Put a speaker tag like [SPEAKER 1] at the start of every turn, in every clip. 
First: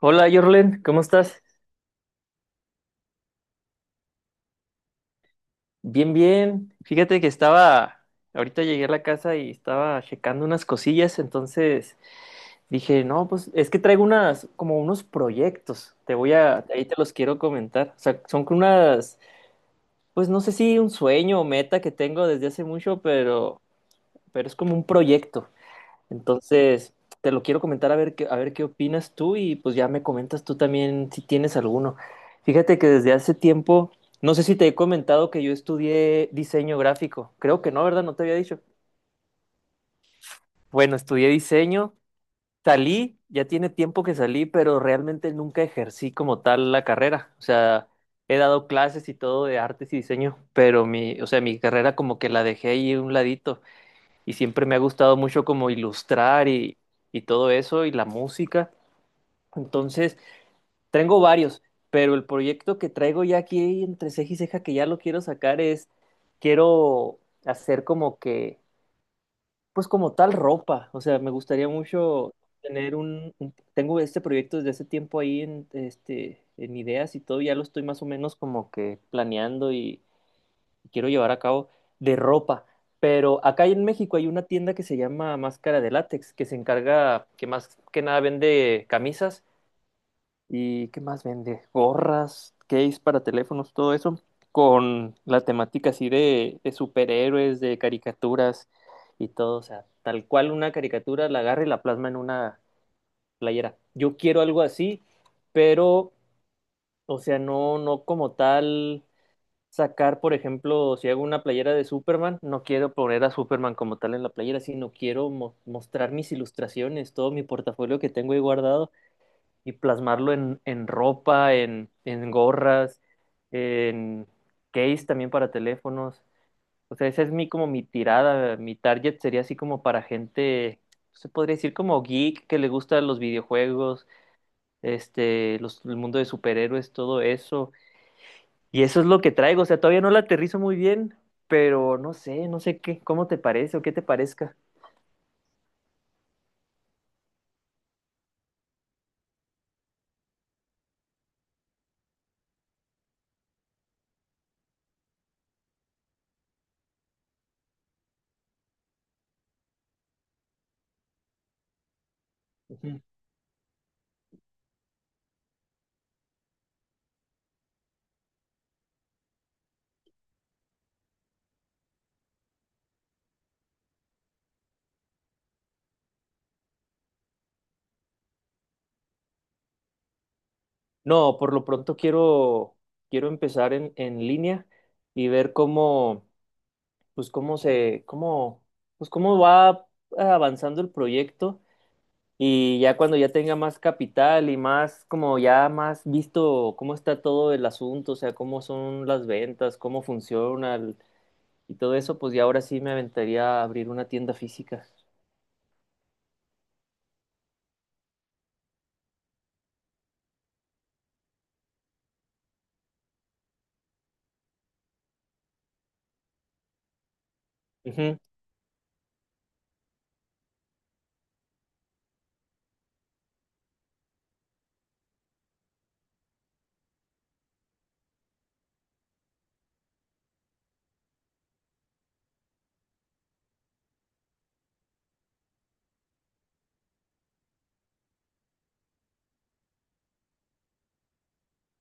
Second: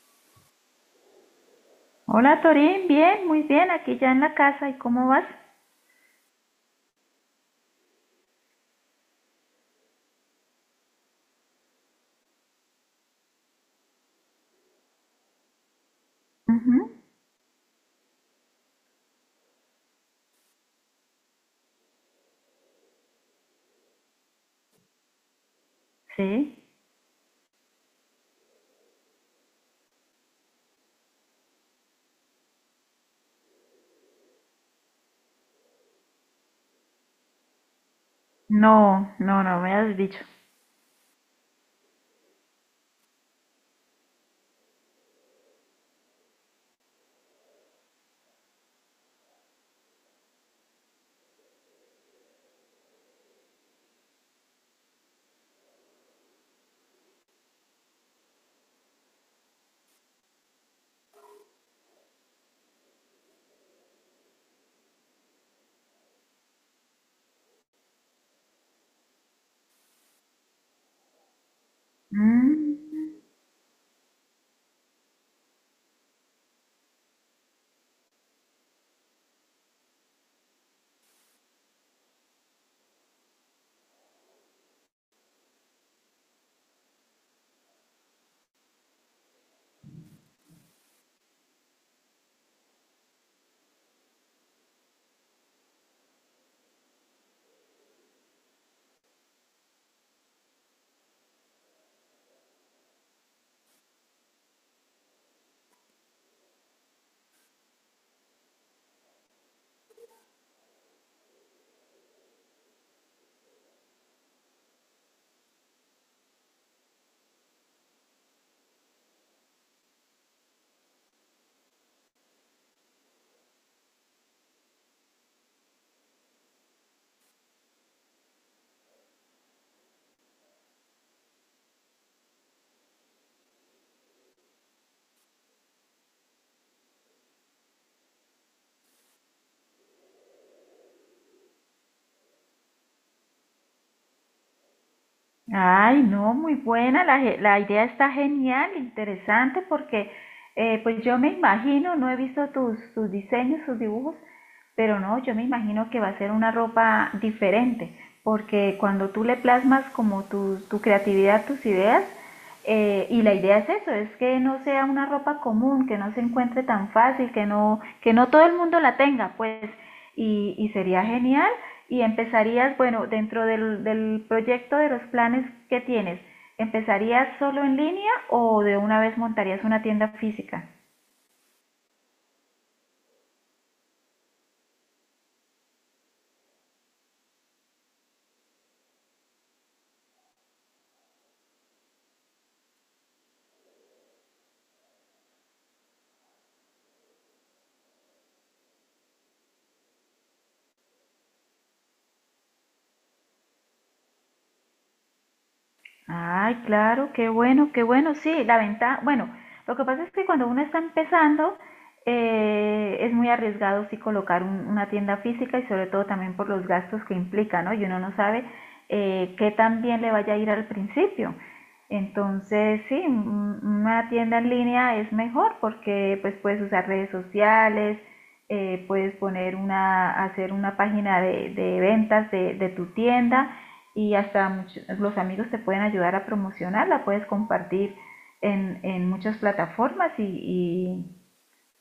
[SPEAKER 1] Hola, Jorlen, ¿cómo estás?
[SPEAKER 2] Hola Torín, bien, muy bien, aquí ya en la casa. ¿Y cómo vas?
[SPEAKER 1] Bien, bien. Fíjate que estaba, ahorita llegué a la casa y estaba checando unas cosillas, entonces dije, no, pues es que traigo unas, como unos proyectos, te voy a,
[SPEAKER 2] Ujú,
[SPEAKER 1] ahí te los quiero comentar. O sea, son con unas, pues no sé si un sueño o meta que tengo desde hace mucho, pero es como un proyecto.
[SPEAKER 2] sí.
[SPEAKER 1] Entonces, te lo quiero comentar a ver qué opinas tú y pues ya me comentas tú también si tienes alguno. Fíjate que desde hace tiempo, no sé si te he comentado que yo estudié diseño gráfico. Creo que no, ¿verdad? No te había dicho.
[SPEAKER 2] No, no, no me has dicho.
[SPEAKER 1] Bueno, estudié diseño, salí, ya tiene tiempo que salí, pero realmente nunca ejercí como tal la carrera. O sea, he dado clases y todo de artes y diseño, pero mi, o sea, mi carrera como que la dejé ahí a un ladito y siempre me ha gustado mucho como ilustrar y todo eso y la música. Entonces, tengo varios, pero el proyecto que traigo ya aquí entre ceja y ceja que ya lo quiero sacar es, quiero hacer como que, pues como tal ropa, o sea, me gustaría mucho tener
[SPEAKER 2] Mm.
[SPEAKER 1] un, tengo este proyecto desde hace tiempo ahí en, este, en ideas y todo, ya lo estoy más o menos como que planeando y, quiero llevar a cabo de ropa. Pero acá en México hay una tienda que se llama Máscara de Látex, que se encarga, que más que nada vende camisas y qué más vende, gorras, case para teléfonos, todo eso, con la temática así de superhéroes, de caricaturas y todo. O sea, tal cual una caricatura la agarra y la plasma en una playera. Yo quiero algo así, pero, o sea, no, no como tal sacar, por ejemplo, si hago una playera de Superman, no quiero poner a Superman como tal en la playera, sino quiero mostrar mis ilustraciones, todo mi portafolio que tengo ahí guardado y plasmarlo en ropa, en gorras, en case también para teléfonos. O sea, esa es mi como mi tirada, mi target sería así como para gente, se podría decir como geek que le gustan los videojuegos, este, los, el mundo de superhéroes, todo eso y eso es lo que traigo, o sea, todavía no la aterrizo muy bien, pero no sé, no sé qué, cómo te parece o qué te parezca.
[SPEAKER 2] Ay, no, muy buena, la idea está genial, interesante, porque pues yo me imagino, no he visto tus diseños, tus dibujos, pero no, yo me imagino que va a ser una ropa diferente, porque cuando tú le plasmas como tu creatividad, tus ideas.
[SPEAKER 1] Ujú.
[SPEAKER 2] Y la idea es eso, es que no sea una ropa común, que no se encuentre tan fácil, que no todo el mundo la tenga, pues y sería genial. Y empezarías, bueno, dentro del proyecto, de los planes que tienes, ¿empezarías solo en línea o de una vez montarías una tienda física?
[SPEAKER 1] No, por lo pronto quiero, quiero empezar en línea y ver cómo, pues cómo se, cómo, pues cómo va avanzando el proyecto y ya cuando ya tenga más capital y más, como ya más visto cómo está todo el asunto, o sea, cómo son las ventas, cómo funciona y todo eso, pues ya ahora sí me aventaría a abrir una tienda física.
[SPEAKER 2] Ay, claro, qué bueno, qué bueno. Sí, la ventaja, bueno, lo que pasa es que cuando uno está empezando, es muy arriesgado sí colocar una tienda física, y sobre todo también por los gastos que implica, ¿no? Y uno no
[SPEAKER 1] Ujú.
[SPEAKER 2] sabe qué tan bien le vaya a ir al principio. Entonces, sí, una tienda en línea es mejor, porque pues puedes usar redes sociales, puedes poner una, hacer una página de ventas de tu tienda, y hasta los amigos te pueden ayudar a promocionarla, puedes compartir en muchas plataformas, y, y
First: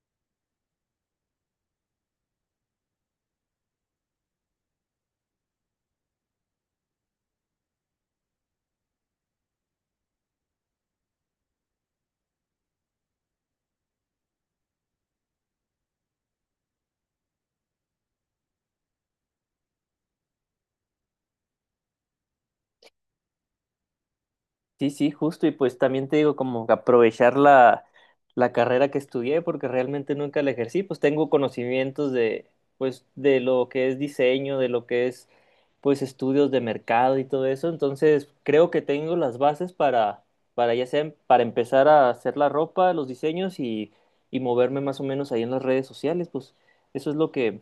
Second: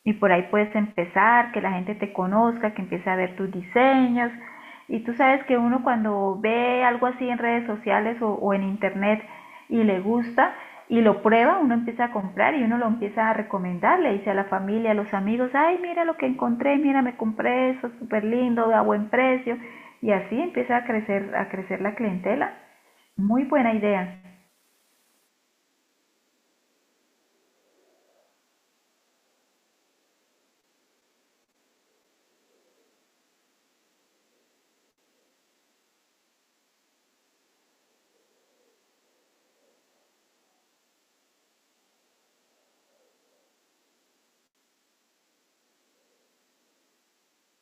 [SPEAKER 2] y por ahí puedes empezar, que la gente te conozca, que empiece a ver tus diseños. Y tú sabes que uno, cuando ve algo así en redes sociales o en internet y le gusta y lo prueba, uno empieza a comprar y uno lo empieza a recomendar, le dice a la familia, a los amigos: ay, mira lo que encontré, mira, me compré eso, súper lindo, a buen precio. Y así empieza a crecer la clientela. Muy buena idea.
[SPEAKER 1] Sí, sí, justo. Y pues también te digo, como aprovechar la, la carrera que estudié, porque realmente nunca la ejercí. Pues tengo conocimientos de, pues, de lo que es diseño, de lo que es, pues, estudios de mercado y todo eso. Entonces, creo que tengo las bases para ya sea, para empezar a hacer la ropa, los diseños y moverme más o menos ahí en las redes sociales. Pues eso es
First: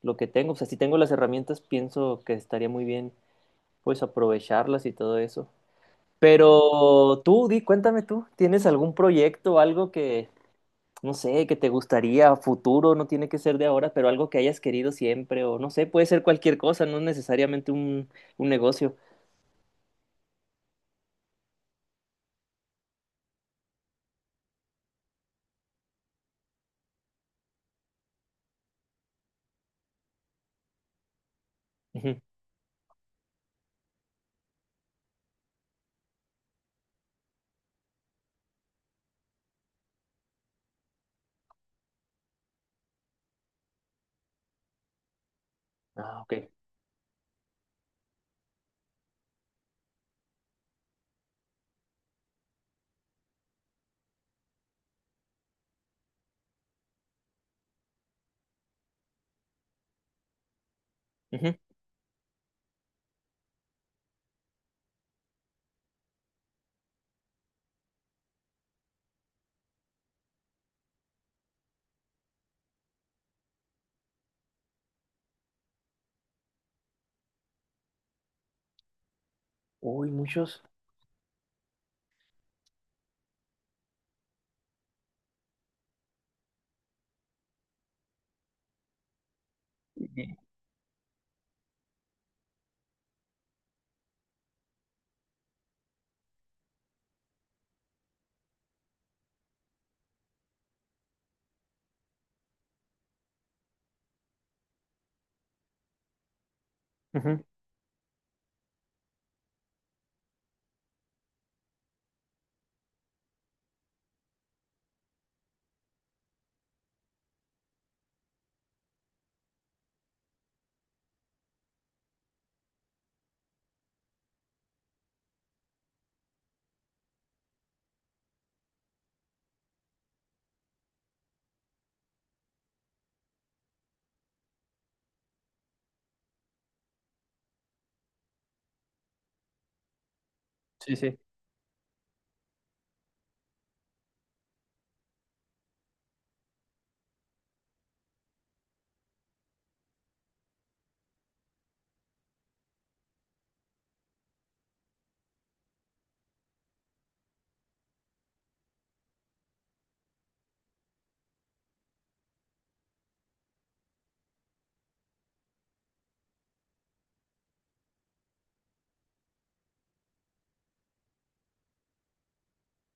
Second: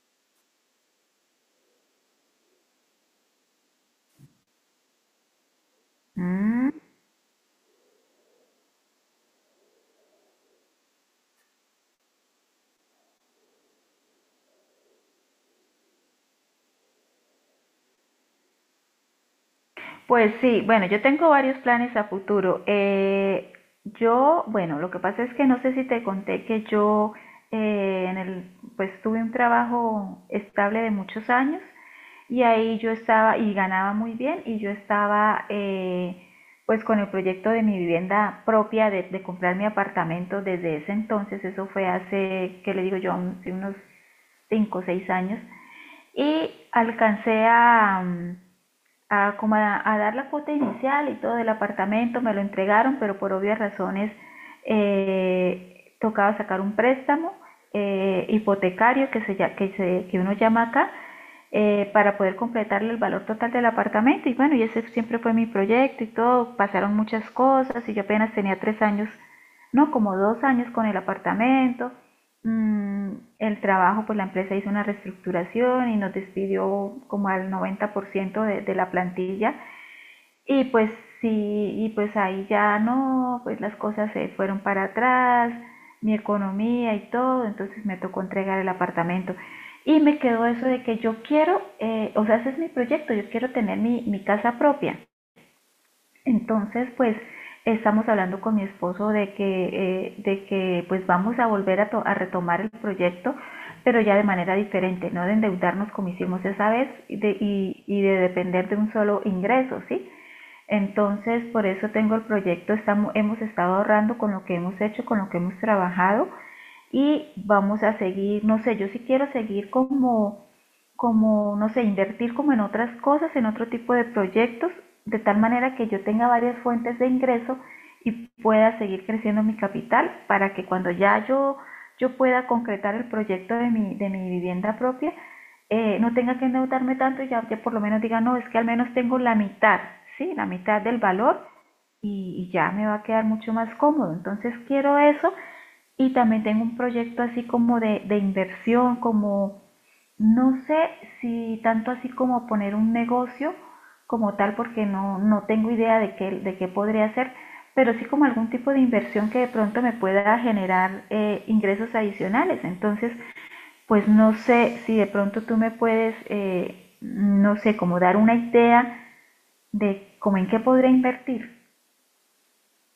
[SPEAKER 1] lo que tengo. O sea, si tengo las herramientas, pienso que estaría muy bien, pues, aprovecharlas y todo eso.
[SPEAKER 2] Mm.
[SPEAKER 1] Pero tú, di, cuéntame tú, ¿tienes algún proyecto, algo que, no sé, que te gustaría a futuro, no tiene que ser de ahora, pero algo que hayas querido siempre, o no sé, puede ser cualquier cosa, no necesariamente un negocio.
[SPEAKER 2] Pues sí, bueno, yo tengo varios planes a futuro. Yo, bueno, lo que pasa es que no sé si te conté que yo, eh, en el, pues tuve un trabajo estable de muchos años,
[SPEAKER 1] Ujú.
[SPEAKER 2] y ahí yo estaba y ganaba muy bien, y yo estaba, pues, con el proyecto de mi vivienda propia de comprar mi apartamento desde ese entonces. Eso fue hace, ¿qué le digo yo? Sí, unos 5, o 6 años,
[SPEAKER 1] Ah, ok.
[SPEAKER 2] y alcancé a, mm, a, como a dar la cuota inicial y todo del apartamento, me lo entregaron, pero por obvias razones tocaba sacar un préstamo, hipotecario, que uno llama acá,
[SPEAKER 1] Ujú.
[SPEAKER 2] para poder completarle el valor total del apartamento. Y bueno, y ese siempre fue mi proyecto y todo. Pasaron muchas cosas, y yo apenas tenía 3 años, no, como 2 años con el apartamento. Mm, el trabajo, pues, la empresa hizo una reestructuración y nos despidió como al 90% de la plantilla.
[SPEAKER 1] Uy, muchos.
[SPEAKER 2] Y pues sí, y pues ahí ya no, pues las cosas se fueron para atrás, mi economía y todo, entonces me tocó entregar el apartamento. Y me
[SPEAKER 1] Y-
[SPEAKER 2] quedó eso de que yo quiero, o sea, ese es mi proyecto, yo quiero tener mi casa propia. Entonces, pues, estamos hablando con mi esposo de que pues vamos a volver a retomar el proyecto, pero ya de manera diferente, no de endeudarnos como hicimos esa vez, y de,
[SPEAKER 1] ujú.
[SPEAKER 2] y de depender de un solo ingreso, ¿sí? Entonces, por eso tengo el proyecto, estamos, hemos estado ahorrando con lo que hemos hecho, con lo que hemos trabajado, y vamos a seguir, no sé, yo sí quiero seguir como, no sé, invertir como en otras cosas, en otro tipo de proyectos, de tal manera que yo tenga varias fuentes de ingreso y pueda seguir creciendo mi capital, para que cuando ya yo pueda concretar el proyecto de mi vivienda propia, no tenga que endeudarme tanto, y ya, ya, por lo menos diga: no, es que al menos tengo la mitad, ¿sí? La mitad
[SPEAKER 1] Sí,
[SPEAKER 2] del
[SPEAKER 1] sí.
[SPEAKER 2] valor, y ya me va a quedar mucho más cómodo. Entonces quiero eso, y también tengo un proyecto así como de inversión, como no sé si tanto así como poner un negocio como tal, porque no, no tengo idea de qué podría hacer, pero sí como algún tipo de inversión que de pronto me pueda generar, ingresos adicionales. Entonces, pues, no sé si de pronto tú me puedes, no sé, como dar una idea de cómo, en qué podría invertir.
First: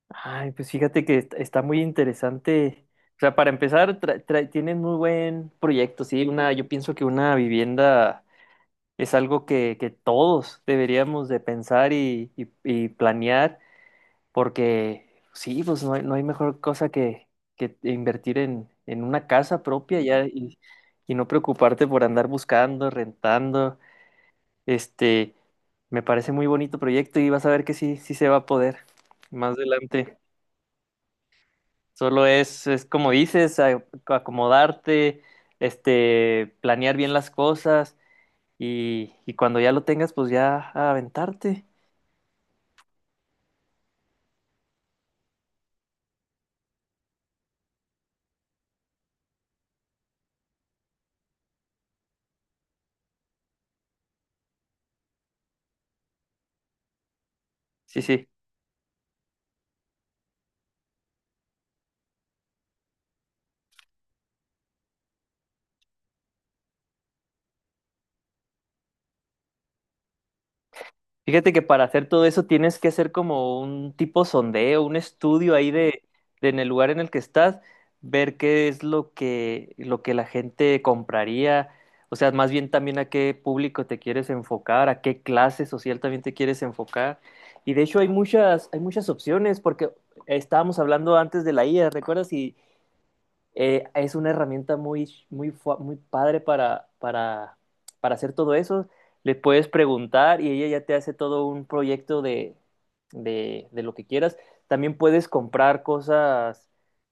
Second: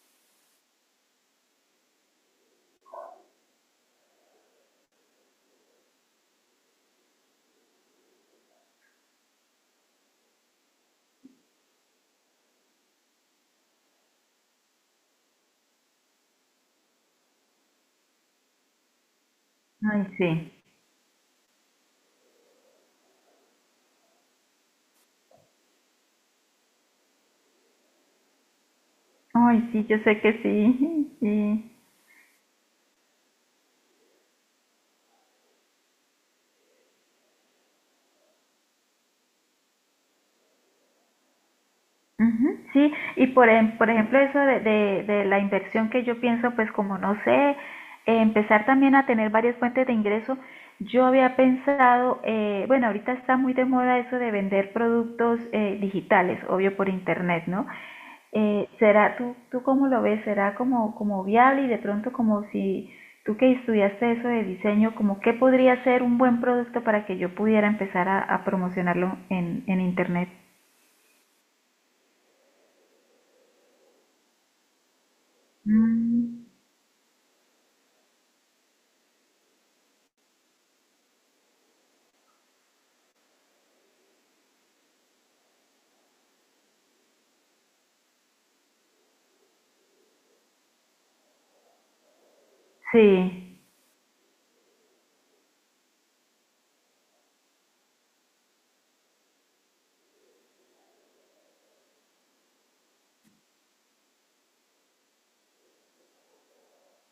[SPEAKER 1] Ay, pues fíjate que está muy interesante. O sea, para empezar, tienen muy buen proyecto, sí, una, yo pienso que una vivienda es algo que todos deberíamos de pensar y, y planear, porque sí, pues no hay, no hay mejor cosa que invertir en una casa propia
[SPEAKER 2] Ay,
[SPEAKER 1] ya
[SPEAKER 2] sí.
[SPEAKER 1] y no preocuparte por andar buscando, rentando. Este, me parece muy bonito proyecto y vas a ver que sí, sí se va a poder más
[SPEAKER 2] Ay, sí, yo
[SPEAKER 1] adelante.
[SPEAKER 2] sé que sí, sí.
[SPEAKER 1] Solo es como dices, acomodarte, este, planear bien las cosas y cuando ya lo tengas, pues ya aventarte.
[SPEAKER 2] Ujú, sí, y por ejemplo, eso de la inversión, que yo pienso, pues como no sé, empezar también a tener varias fuentes de ingreso. Yo había pensado, bueno, ahorita está muy de moda eso de vender productos digitales, obvio por internet, ¿no?
[SPEAKER 1] Sí, sí.
[SPEAKER 2] ¿Será, tú cómo lo ves? ¿Será como viable? Y de pronto, como si tú, que estudiaste eso de diseño, como qué podría ser un buen producto para que yo pudiera empezar a promocionarlo en internet.
[SPEAKER 1] Fíjate que para hacer todo eso tienes que hacer como un tipo sondeo, un estudio ahí
[SPEAKER 2] Mm,
[SPEAKER 1] de en el lugar en el que estás, ver qué es lo que la gente compraría, o sea, más bien también a qué público te quieres enfocar, a qué clase social también te quieres enfocar. Y de hecho hay muchas opciones, porque estábamos hablando antes de la IA, ¿recuerdas? Y,
[SPEAKER 2] sí.
[SPEAKER 1] es una herramienta muy, muy, muy padre para hacer todo eso. Le puedes preguntar y ella ya te hace todo un proyecto de lo que quieras. También puedes comprar cosas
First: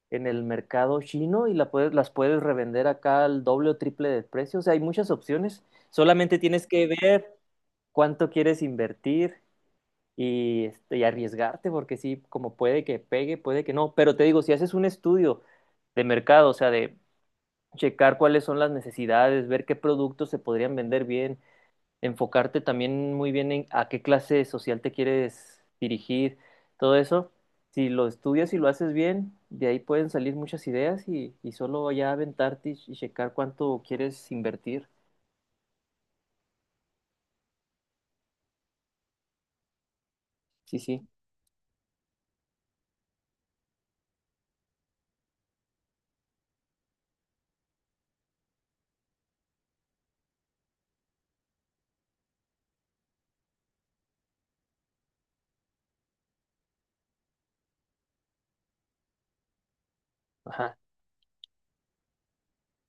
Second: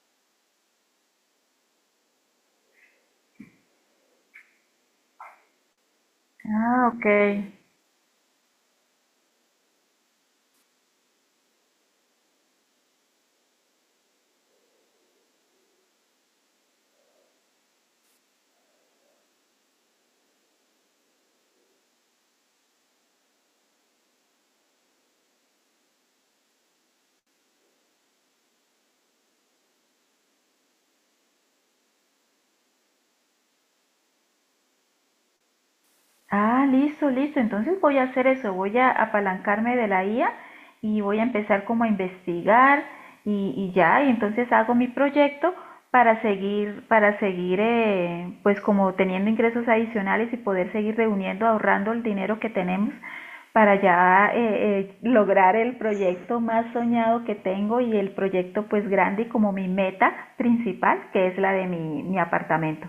[SPEAKER 1] en el mercado chino y la puedes, las puedes revender acá al doble o triple del precio. O sea, hay muchas opciones. Solamente tienes que
[SPEAKER 2] Ah, ok.
[SPEAKER 1] ver cuánto quieres invertir y, este, y arriesgarte, porque sí, como puede que pegue, puede que no. Pero te digo, si haces un estudio de mercado, o sea, de checar cuáles son las necesidades, ver qué productos se podrían vender bien, enfocarte también muy bien en a qué clase social te quieres dirigir, todo eso. Si lo estudias y lo haces bien, de ahí pueden salir muchas ideas y solo ya aventarte y checar cuánto quieres invertir.
[SPEAKER 2] Ah, listo, listo. Entonces voy a hacer eso, voy a apalancarme de la IA
[SPEAKER 1] Sí,
[SPEAKER 2] y
[SPEAKER 1] sí.
[SPEAKER 2] voy a empezar como a investigar, y ya, y entonces hago mi proyecto para seguir, pues, como teniendo ingresos adicionales, y poder seguir reuniendo, ahorrando el dinero que tenemos, para ya lograr el proyecto más soñado que tengo, y el proyecto pues grande y como mi meta
[SPEAKER 1] Ajá.
[SPEAKER 2] principal, que es la de mi apartamento.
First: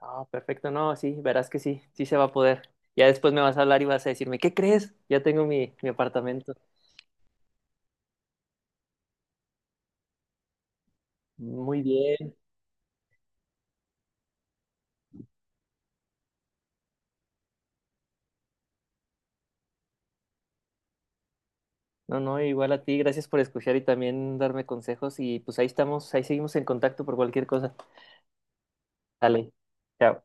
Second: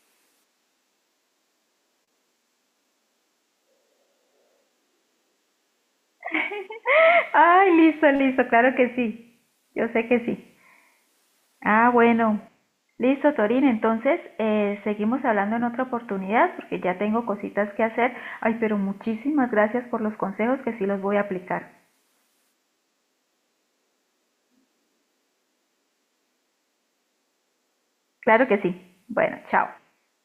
[SPEAKER 1] Ah, perfecto. No, sí, verás que sí, sí se va a poder. Ya después me vas a hablar y vas a decirme, ¿qué crees? Ya tengo mi, mi apartamento.
[SPEAKER 2] Ay, listo, listo, claro que sí. Yo sé que sí.
[SPEAKER 1] Muy
[SPEAKER 2] Ah,
[SPEAKER 1] bien.
[SPEAKER 2] bueno. Listo, Torín. Entonces, seguimos hablando en otra oportunidad, porque ya tengo cositas que hacer. Ay, pero muchísimas gracias por los consejos, que sí los voy a aplicar.
[SPEAKER 1] No, no, igual a ti, gracias por escuchar y también darme consejos y pues ahí estamos, ahí seguimos en contacto por cualquier cosa.
[SPEAKER 2] Claro que sí. Bueno,
[SPEAKER 1] Dale,
[SPEAKER 2] chao.
[SPEAKER 1] chao.